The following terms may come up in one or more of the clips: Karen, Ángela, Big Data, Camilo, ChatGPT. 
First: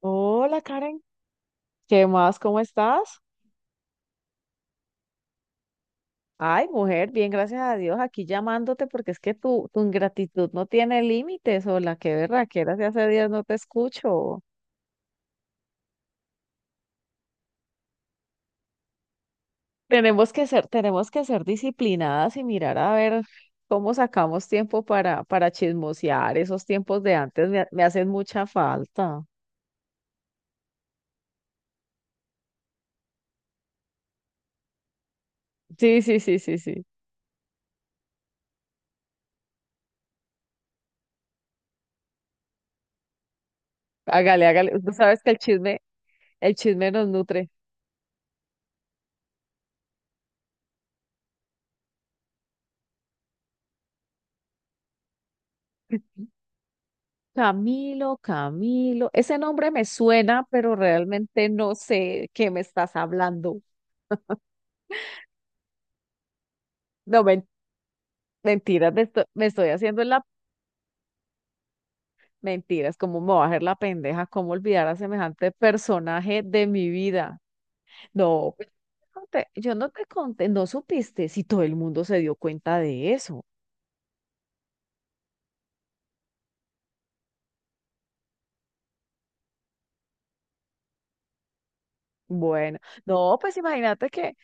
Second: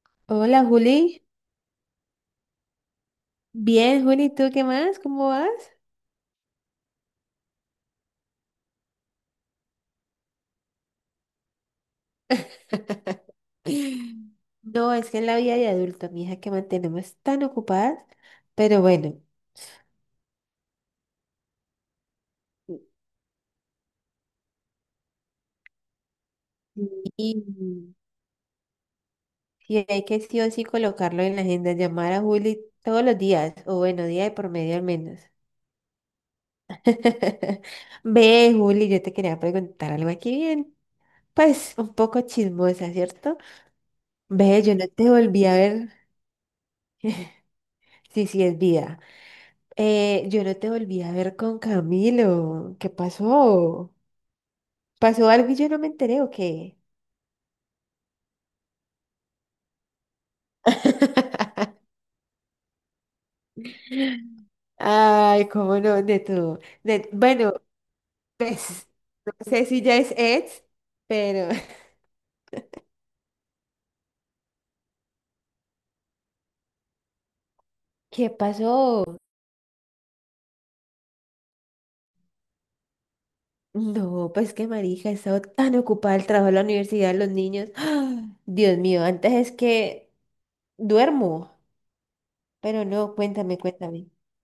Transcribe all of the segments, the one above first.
Hola, Hola Karen, Juli, ¿qué más? ¿Cómo estás? bien Juli, ¿tú qué más? ¿Cómo vas? Ay, mujer, bien, gracias a Dios, aquí llamándote porque es que tu ingratitud no tiene límites. Hola, qué berraquera, si hace días no te escucho. No, es que en la vida de adulto, mija, que mantenemos tan ocupadas, pero bueno, Tenemos que ser disciplinadas y mirar a ver cómo sacamos tiempo para chismosear. Esos tiempos de y, antes me hacen mucha falta. y hay que sí o sí colocarlo en la agenda, llamar a Juli todos los días, o bueno, día de por medio al menos. Sí, sí, sí, sí, sí. Ve, Juli, yo te quería preguntar algo aquí bien, pues un poco chismosa, ¿cierto? Hágale, Ve, hágale. yo no Tú te sabes que el volví a chisme, ver, el chisme nos nutre. sí, sí es vida. Yo no te volví a ver con Camilo. ¿Qué pasó? ¿Pasó algo y yo no me enteré o qué? Camilo, Camilo, ese nombre me suena, pero realmente no sé qué me estás hablando. Ay, cómo no, Neto. No, Bueno, pues mentiras, no me sé estoy si ya haciendo es la ex, pero mentiras, cómo me voy a hacer la pendeja, cómo olvidar a semejante personaje de mi vida. ¿qué No, pues, pasó? yo no te conté, no supiste, si todo el mundo se dio cuenta de eso. No, pues que marica, he estado tan ocupada el trabajo, la universidad, los niños. Dios mío, antes es que duermo, Bueno, pero no, no, pues cuéntame, imagínate cuéntame. que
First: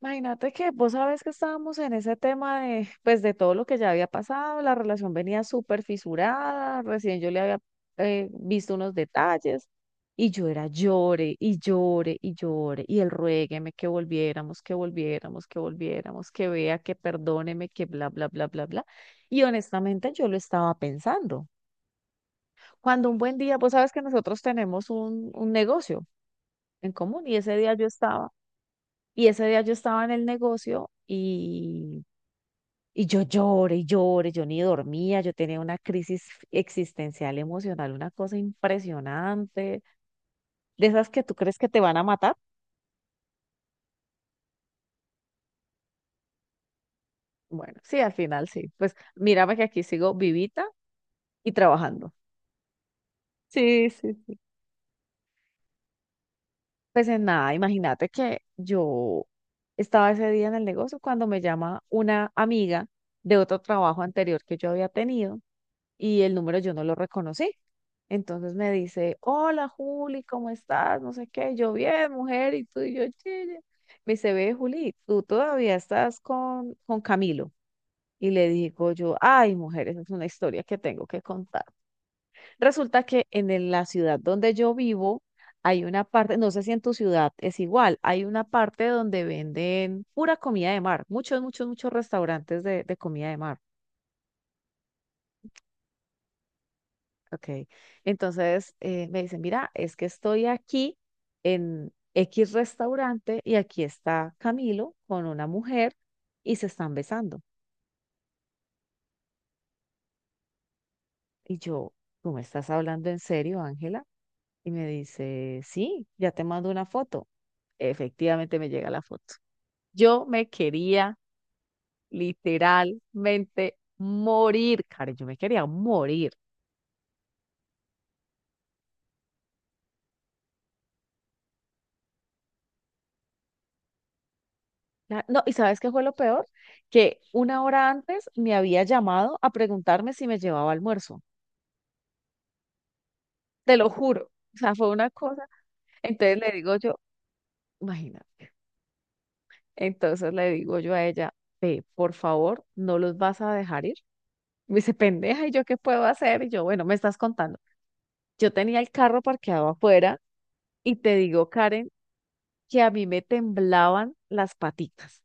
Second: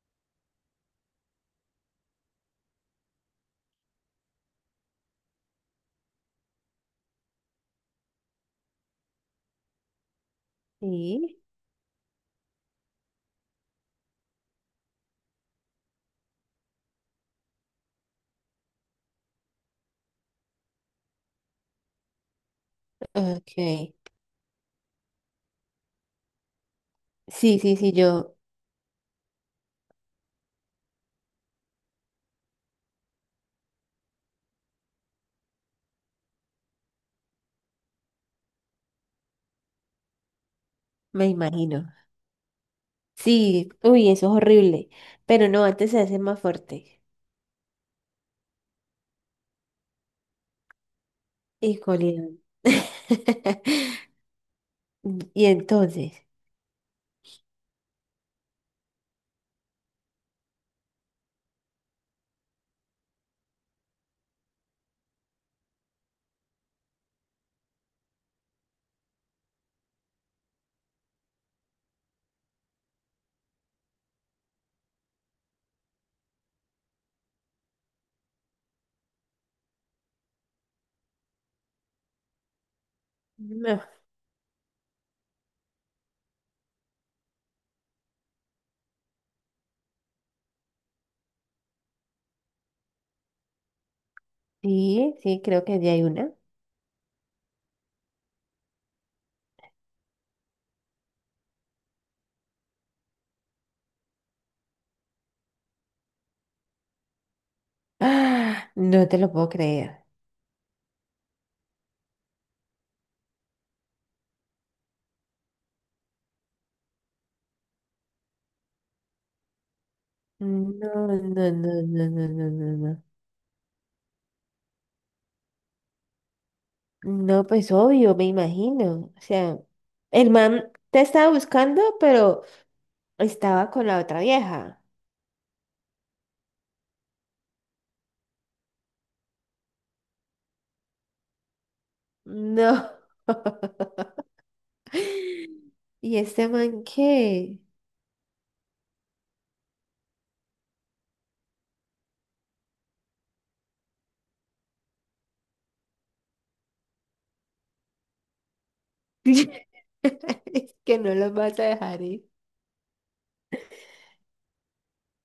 Imagínate que vos sabes que estábamos en ese tema de, pues, de todo lo que ya había pasado. La relación venía súper fisurada, recién yo le había visto unos detalles, y yo era llore Sí, y llore y llore, y él ruégueme que volviéramos, que volviéramos, que volviéramos, que vea, que perdóneme, que bla, bla, bla, bla, bla. Y honestamente yo lo estaba pensando. Cuando un buen día, vos sabes ok. que nosotros tenemos un negocio en común, y Sí, sí, sí, yo ese día yo estaba en el negocio, y yo lloré y lloré, yo ni dormía, yo tenía una crisis existencial emocional, una cosa impresionante, de esas que me tú crees que te imagino. van a matar. Sí, uy, eso es horrible. Pero no, antes se hace más fuerte. Bueno, sí, al final sí. Pues mírame que aquí sigo vivita y Y trabajando. Julián. Sí, sí, sí. Y entonces, Pues en nada, imagínate que yo estaba ese día en el negocio cuando me llama una amiga de otro trabajo anterior que yo había tenido, y el número yo no lo reconocí. Entonces me dice, hola Juli, ¿cómo estás? No sé qué, yo bien, mujer, y tú y yo, chile. Me dice, ve Juli, tú todavía estás con Camilo. Y le digo yo, ay mujer, esa es una historia que tengo que contar. Resulta que en el- no. la ciudad donde yo vivo hay una parte, no sé si en tu ciudad es igual, hay una parte donde venden pura comida de mar, muchos, muchos, muchos restaurantes de comida de mar. Sí, sí, creo que allí hay una. Ok, entonces me dicen, mira, es que estoy aquí en X restaurante y aquí está Camilo con una mujer, y se están besando. ¡Ah! No te lo puedo creer. Y yo, ¿tú me estás hablando en serio, Ángela? Y me dice, sí, ya te mando una foto. Efectivamente me llega la foto. Yo No, me no, quería no, no, no, no, no, no. literalmente morir, Karen, yo me quería morir. No, pues obvio, me imagino. O sea, el man te estaba buscando, pero estaba con la otra vieja. Ya, no, ¿y sabes qué fue lo peor? Que una hora antes me había llamado a preguntarme si me llevaba almuerzo. No. Te lo juro. O sea, fue una cosa. ¿Y Entonces este le digo man yo, qué? imagínate. Entonces le digo yo a ella: "Ve, por favor, no los vas a dejar ir." Me dice, pendeja, ¿y yo qué puedo hacer? Y yo, bueno, me estás contando. Yo tenía el carro parqueado afuera, Es y que te no lo digo, vas a Karen, dejar ir. que a mí me temblaban las patitas,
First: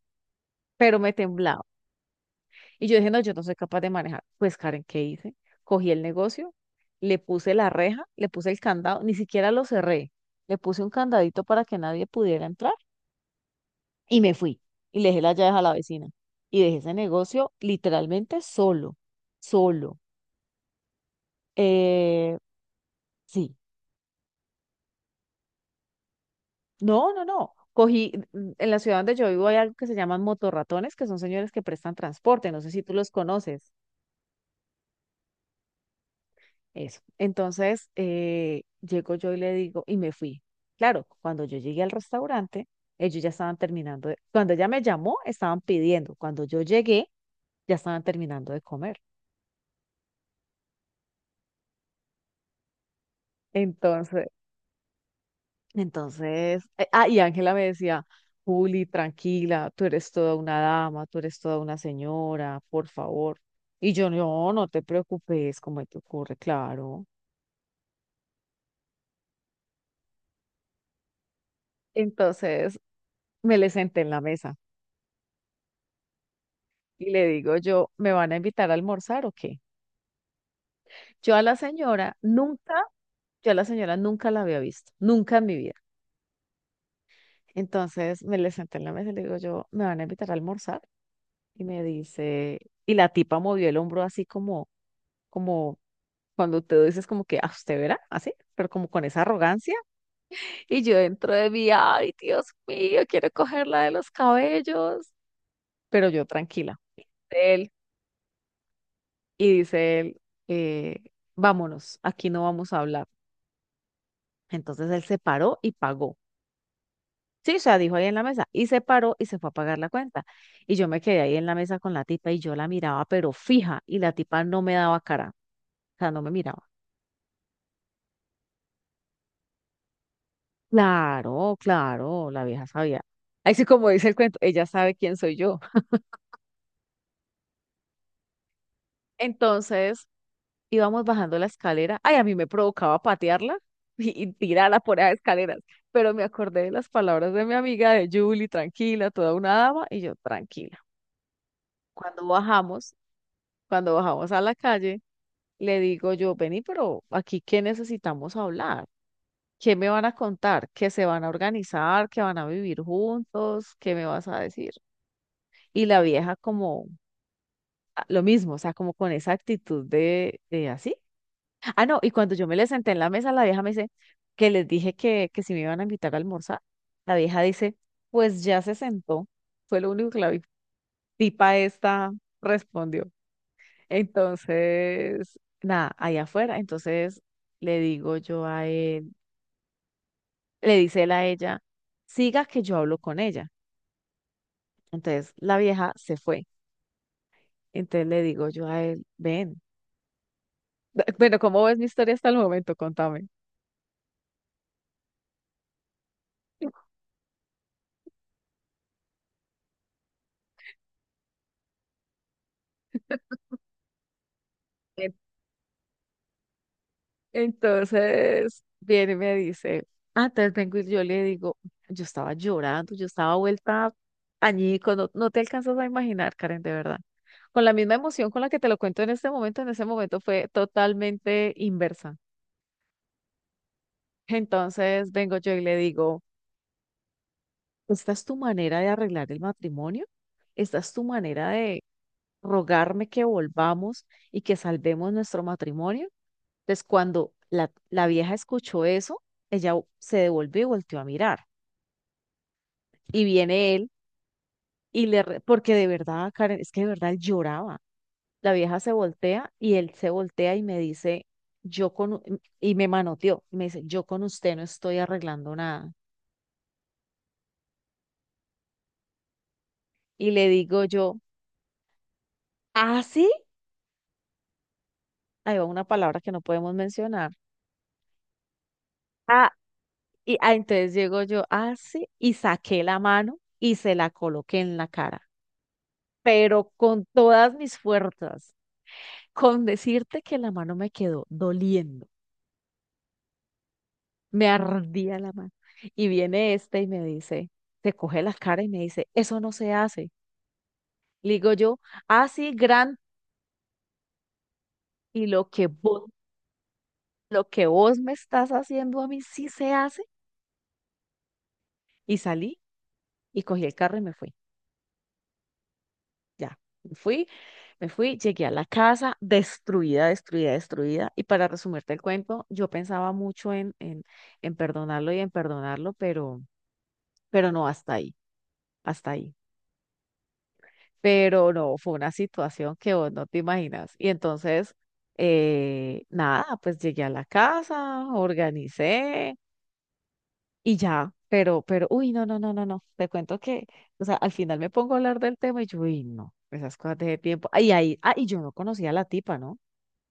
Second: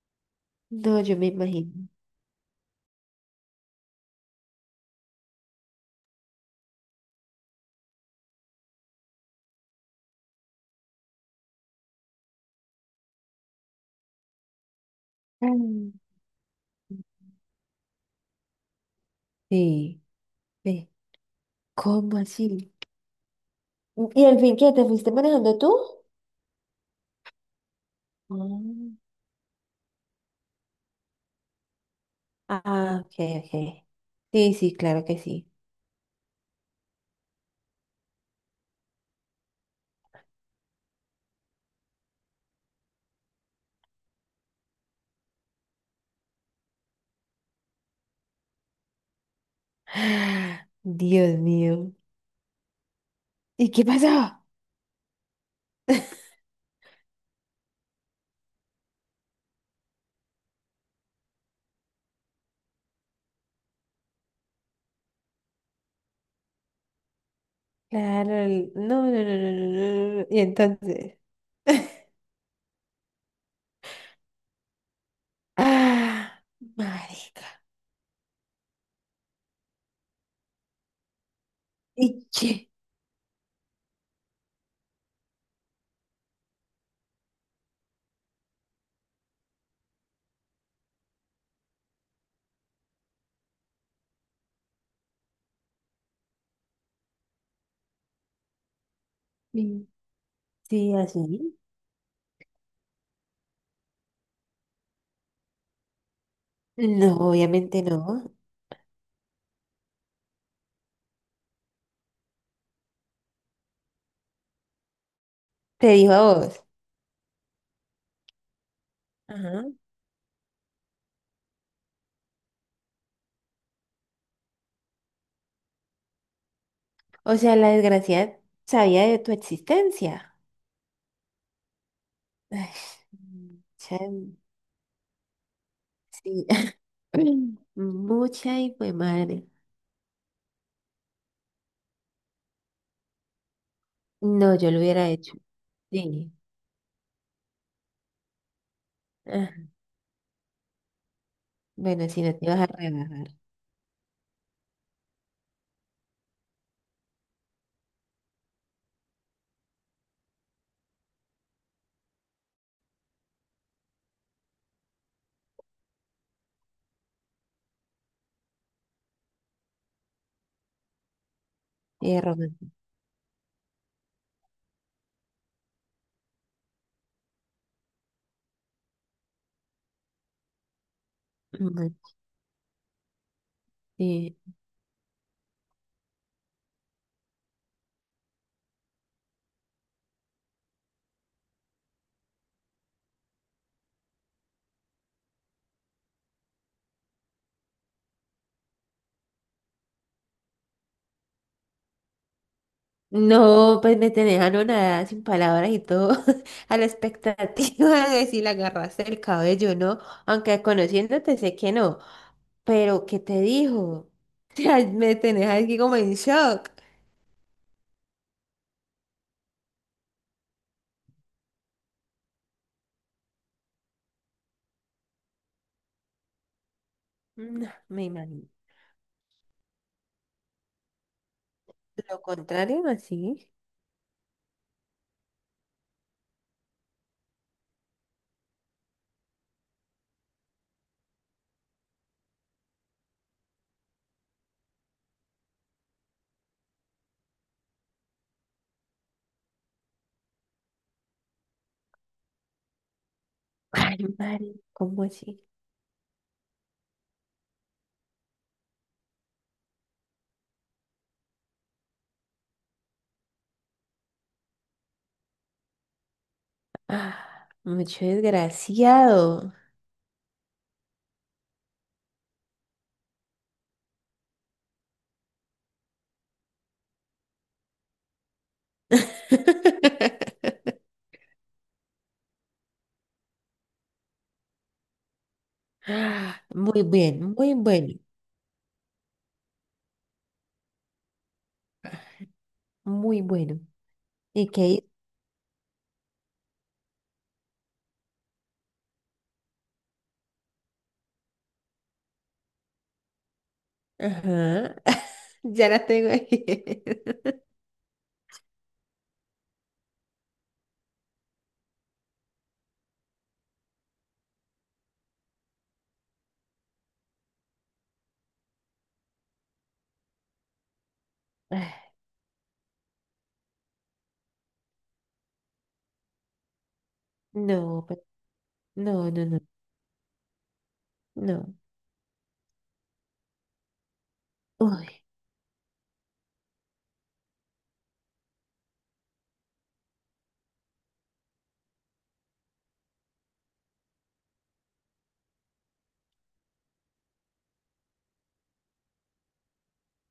pero No, me yo me temblaban. imagino. Y yo dije, no, yo no soy capaz de manejar. Pues Karen, ¿qué hice? Cogí el negocio, le puse la reja, le puse el candado, ni siquiera lo cerré. Le puse un candadito para que nadie pudiera entrar, y me fui. Y le dejé las llaves a la Mm. vecina. Y dejé ese negocio literalmente solo, solo. Sí, ve. ¿Cómo Eh, así? sí, ¿Y al fin qué? ¿Te fuiste manejando tú? no, no, no. Cogí, en la Mm. ciudad donde yo vivo hay algo que se llaman motorratones, que son señores que prestan transporte. No sé si tú Ah, los ok, conoces. ok. Sí, sí, claro que sí. Eso. Entonces, llego yo y me fui. Claro, cuando yo llegué al restaurante, ellos ya estaban cuando ella me llamó, estaban pidiendo. Cuando yo llegué, ya estaban terminando de comer. Ah, Dios mío. ¿Y qué Entonces, pasó? entonces, y Ángela me decía, Juli, tranquila, tú eres toda una dama, tú eres toda una señora, por favor. Y yo, no, no te preocupes, como te ocurre, claro. Claro, el- no, no, no, no, no, no, no. Y entonces, Entonces, me le senté en la mesa ah, y le marica. digo yo, ¿me van a invitar a almorzar o qué? Yo a la señora ¿Y qué? nunca, yo a la señora nunca la había visto, nunca en mi vida. Entonces me le senté en la mesa y le digo yo, ¿me van a invitar a almorzar? Y me dice, y la tipa movió el hombro así como cuando te dices como que, a usted verá, así, pero como con esa arrogancia. Sí, Y sí, yo dentro de así. mí, ay, Dios mío, quiero cogerla de los cabellos. Pero yo tranquila. No, Él, obviamente no. y dice él, eh, vámonos, aquí no vamos a hablar. Entonces él se paró y Te dijo pagó. a vos. Sí, o sea, dijo ahí en la mesa y se paró y se fue a Ajá. pagar la cuenta. Y yo me quedé ahí en la mesa con la tipa, y yo la miraba, pero fija, y la tipa no me daba cara, o sea, no me miraba. O sea, la desgracia sabía de tu existencia. Claro, claro, la vieja Ay, sabía. Así como mucha, dice el cuento, ella sabe quién soy yo. sí. Mucha y fue madre. Entonces íbamos bajando la escalera. Ay, a mí me provocaba patearla y No, yo lo tirarla por hubiera las hecho. escaleras. Pero me Sí. acordé de las palabras de mi amiga, de Julie, tranquila, toda una Ah, dama, y yo tranquila. bueno, si Cuando no te ibas a bajamos, rebajar. cuando bajamos a la calle, le digo yo, vení, pero aquí qué necesitamos hablar, qué me van a contar, que se van a organizar, que van a vivir juntos, qué me vas a decir. Y la vieja como lo mismo, o sea, como con esa actitud de así. Ah, no, y cuando yo me le Romántico. senté en la mesa, la vieja me dice que les dije que si me iban a invitar a almorzar, la vieja dice, pues ya se sentó, fue lo único que tipa Ujú, esta respondió. sí. Entonces, nada, allá afuera. Entonces le digo yo a él, le dice él a ella, siga que yo hablo con ella. Entonces la vieja se fue. Entonces le digo yo a él, ven. Bueno, ¿cómo ves mi historia hasta el momento? Contame. No, pues me tenés anonadada sin palabras y todo, a la expectativa de si le agarraste el cabello, ¿no? Aunque conociéndote sé que no, pero ¿qué te dijo? O sea, me tenés aquí como en shock. Entonces viene y me dice, entonces vengo y yo le digo, yo estaba llorando, yo estaba vuelta añico, no, no te alcanzas a imaginar, Karen, de verdad. Con la No, misma me emoción con la imagino. que te lo cuento en este momento, en ese momento fue totalmente inversa. Lo contrario, así. Entonces vengo yo y le digo, ¿esta es tu manera de arreglar el matrimonio? ¿Esta es tu manera de rogarme que volvamos y que salvemos nuestro matrimonio? Entonces, cuando la vieja escuchó eso, ella se devolvió y volteó a mirar. Y viene él Ay, madre, ¿cómo así? porque de verdad, Karen, es que de verdad él lloraba. La vieja se voltea y él se voltea y me dice, y me manoteó, y me dice, yo con usted no estoy arreglando nada. Ah, mucho desgraciado. Y le digo yo, ¿ah, sí? Ahí va una palabra que no podemos mencionar. Ah, entonces llego yo, ah, sí, y saqué la mano y se la coloqué en la cara, Ah, pero muy con bien, todas muy mis bueno, fuerzas. Con decirte que la mano me quedó doliendo, muy bueno. me ¿Y qué? ardía la mano. Y viene este y me dice, te coge la cara y me dice, eso no se hace. Le digo yo, así gran, Ajá. y lo que Ya la vos, tengo ahí. lo que vos me estás haciendo a mí sí se hace. Y salí y cogí el carro y me fui. Ya, me fui, llegué a la casa destruida, destruida, destruida. Y para resumirte Ah, el cuento, yo pensaba mucho en perdonarlo, y en perdonarlo, pero no no, hasta pe- ahí, no, hasta no, ahí. no, Pero no. no, fue una situación que vos no te imaginas. Y entonces, Uy, nada, pues llegué a la casa, organicé y ya. Pero, uy, no, no, no, no, no. Te cuento que, o sea, al final me pongo a hablar del tema, y yo, uy, no, esas cosas de tiempo. Ay, ahí y yo no conocía a la tipa, ¿no?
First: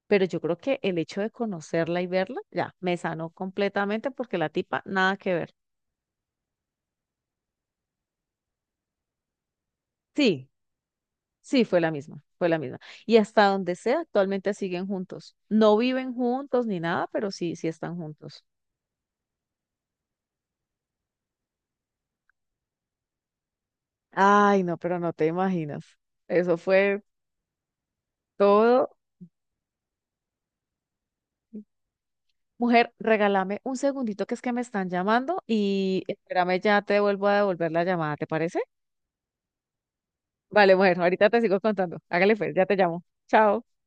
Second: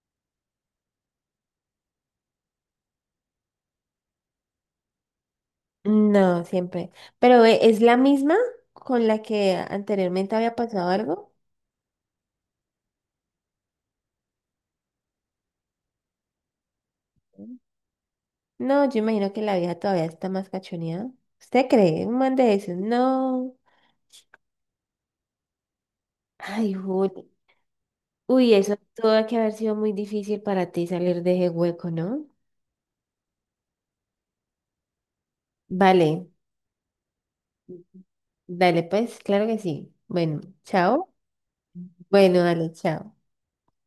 Pero yo creo que el hecho de conocerla y verla, ya, me sanó completamente, porque la tipa, nada que ver. no, siempre. Pero ¿es la misma con la que anteriormente Sí, había pasado algo? sí, fue la misma, fue la misma. Y hasta donde sea, actualmente siguen juntos. No viven juntos ni nada, pero sí, sí están juntos. No, yo imagino que la vieja todavía está más cachoneada. ¿Usted cree? Un man de esos. No. Ay, no, pero no te imaginas. Eso Ay, fue Juli. Uy, eso todo. tuvo que haber sido muy difícil para ti salir de ese hueco, ¿no? Mujer, regálame un segundito que es que me están llamando, y Vale. espérame, ya te vuelvo a devolver la llamada, ¿te parece? Dale, pues, claro que sí. Bueno, Vale, mujer, chao. ahorita te sigo contando. Hágale Bueno, pues, ya dale, te llamo. chao. Chao.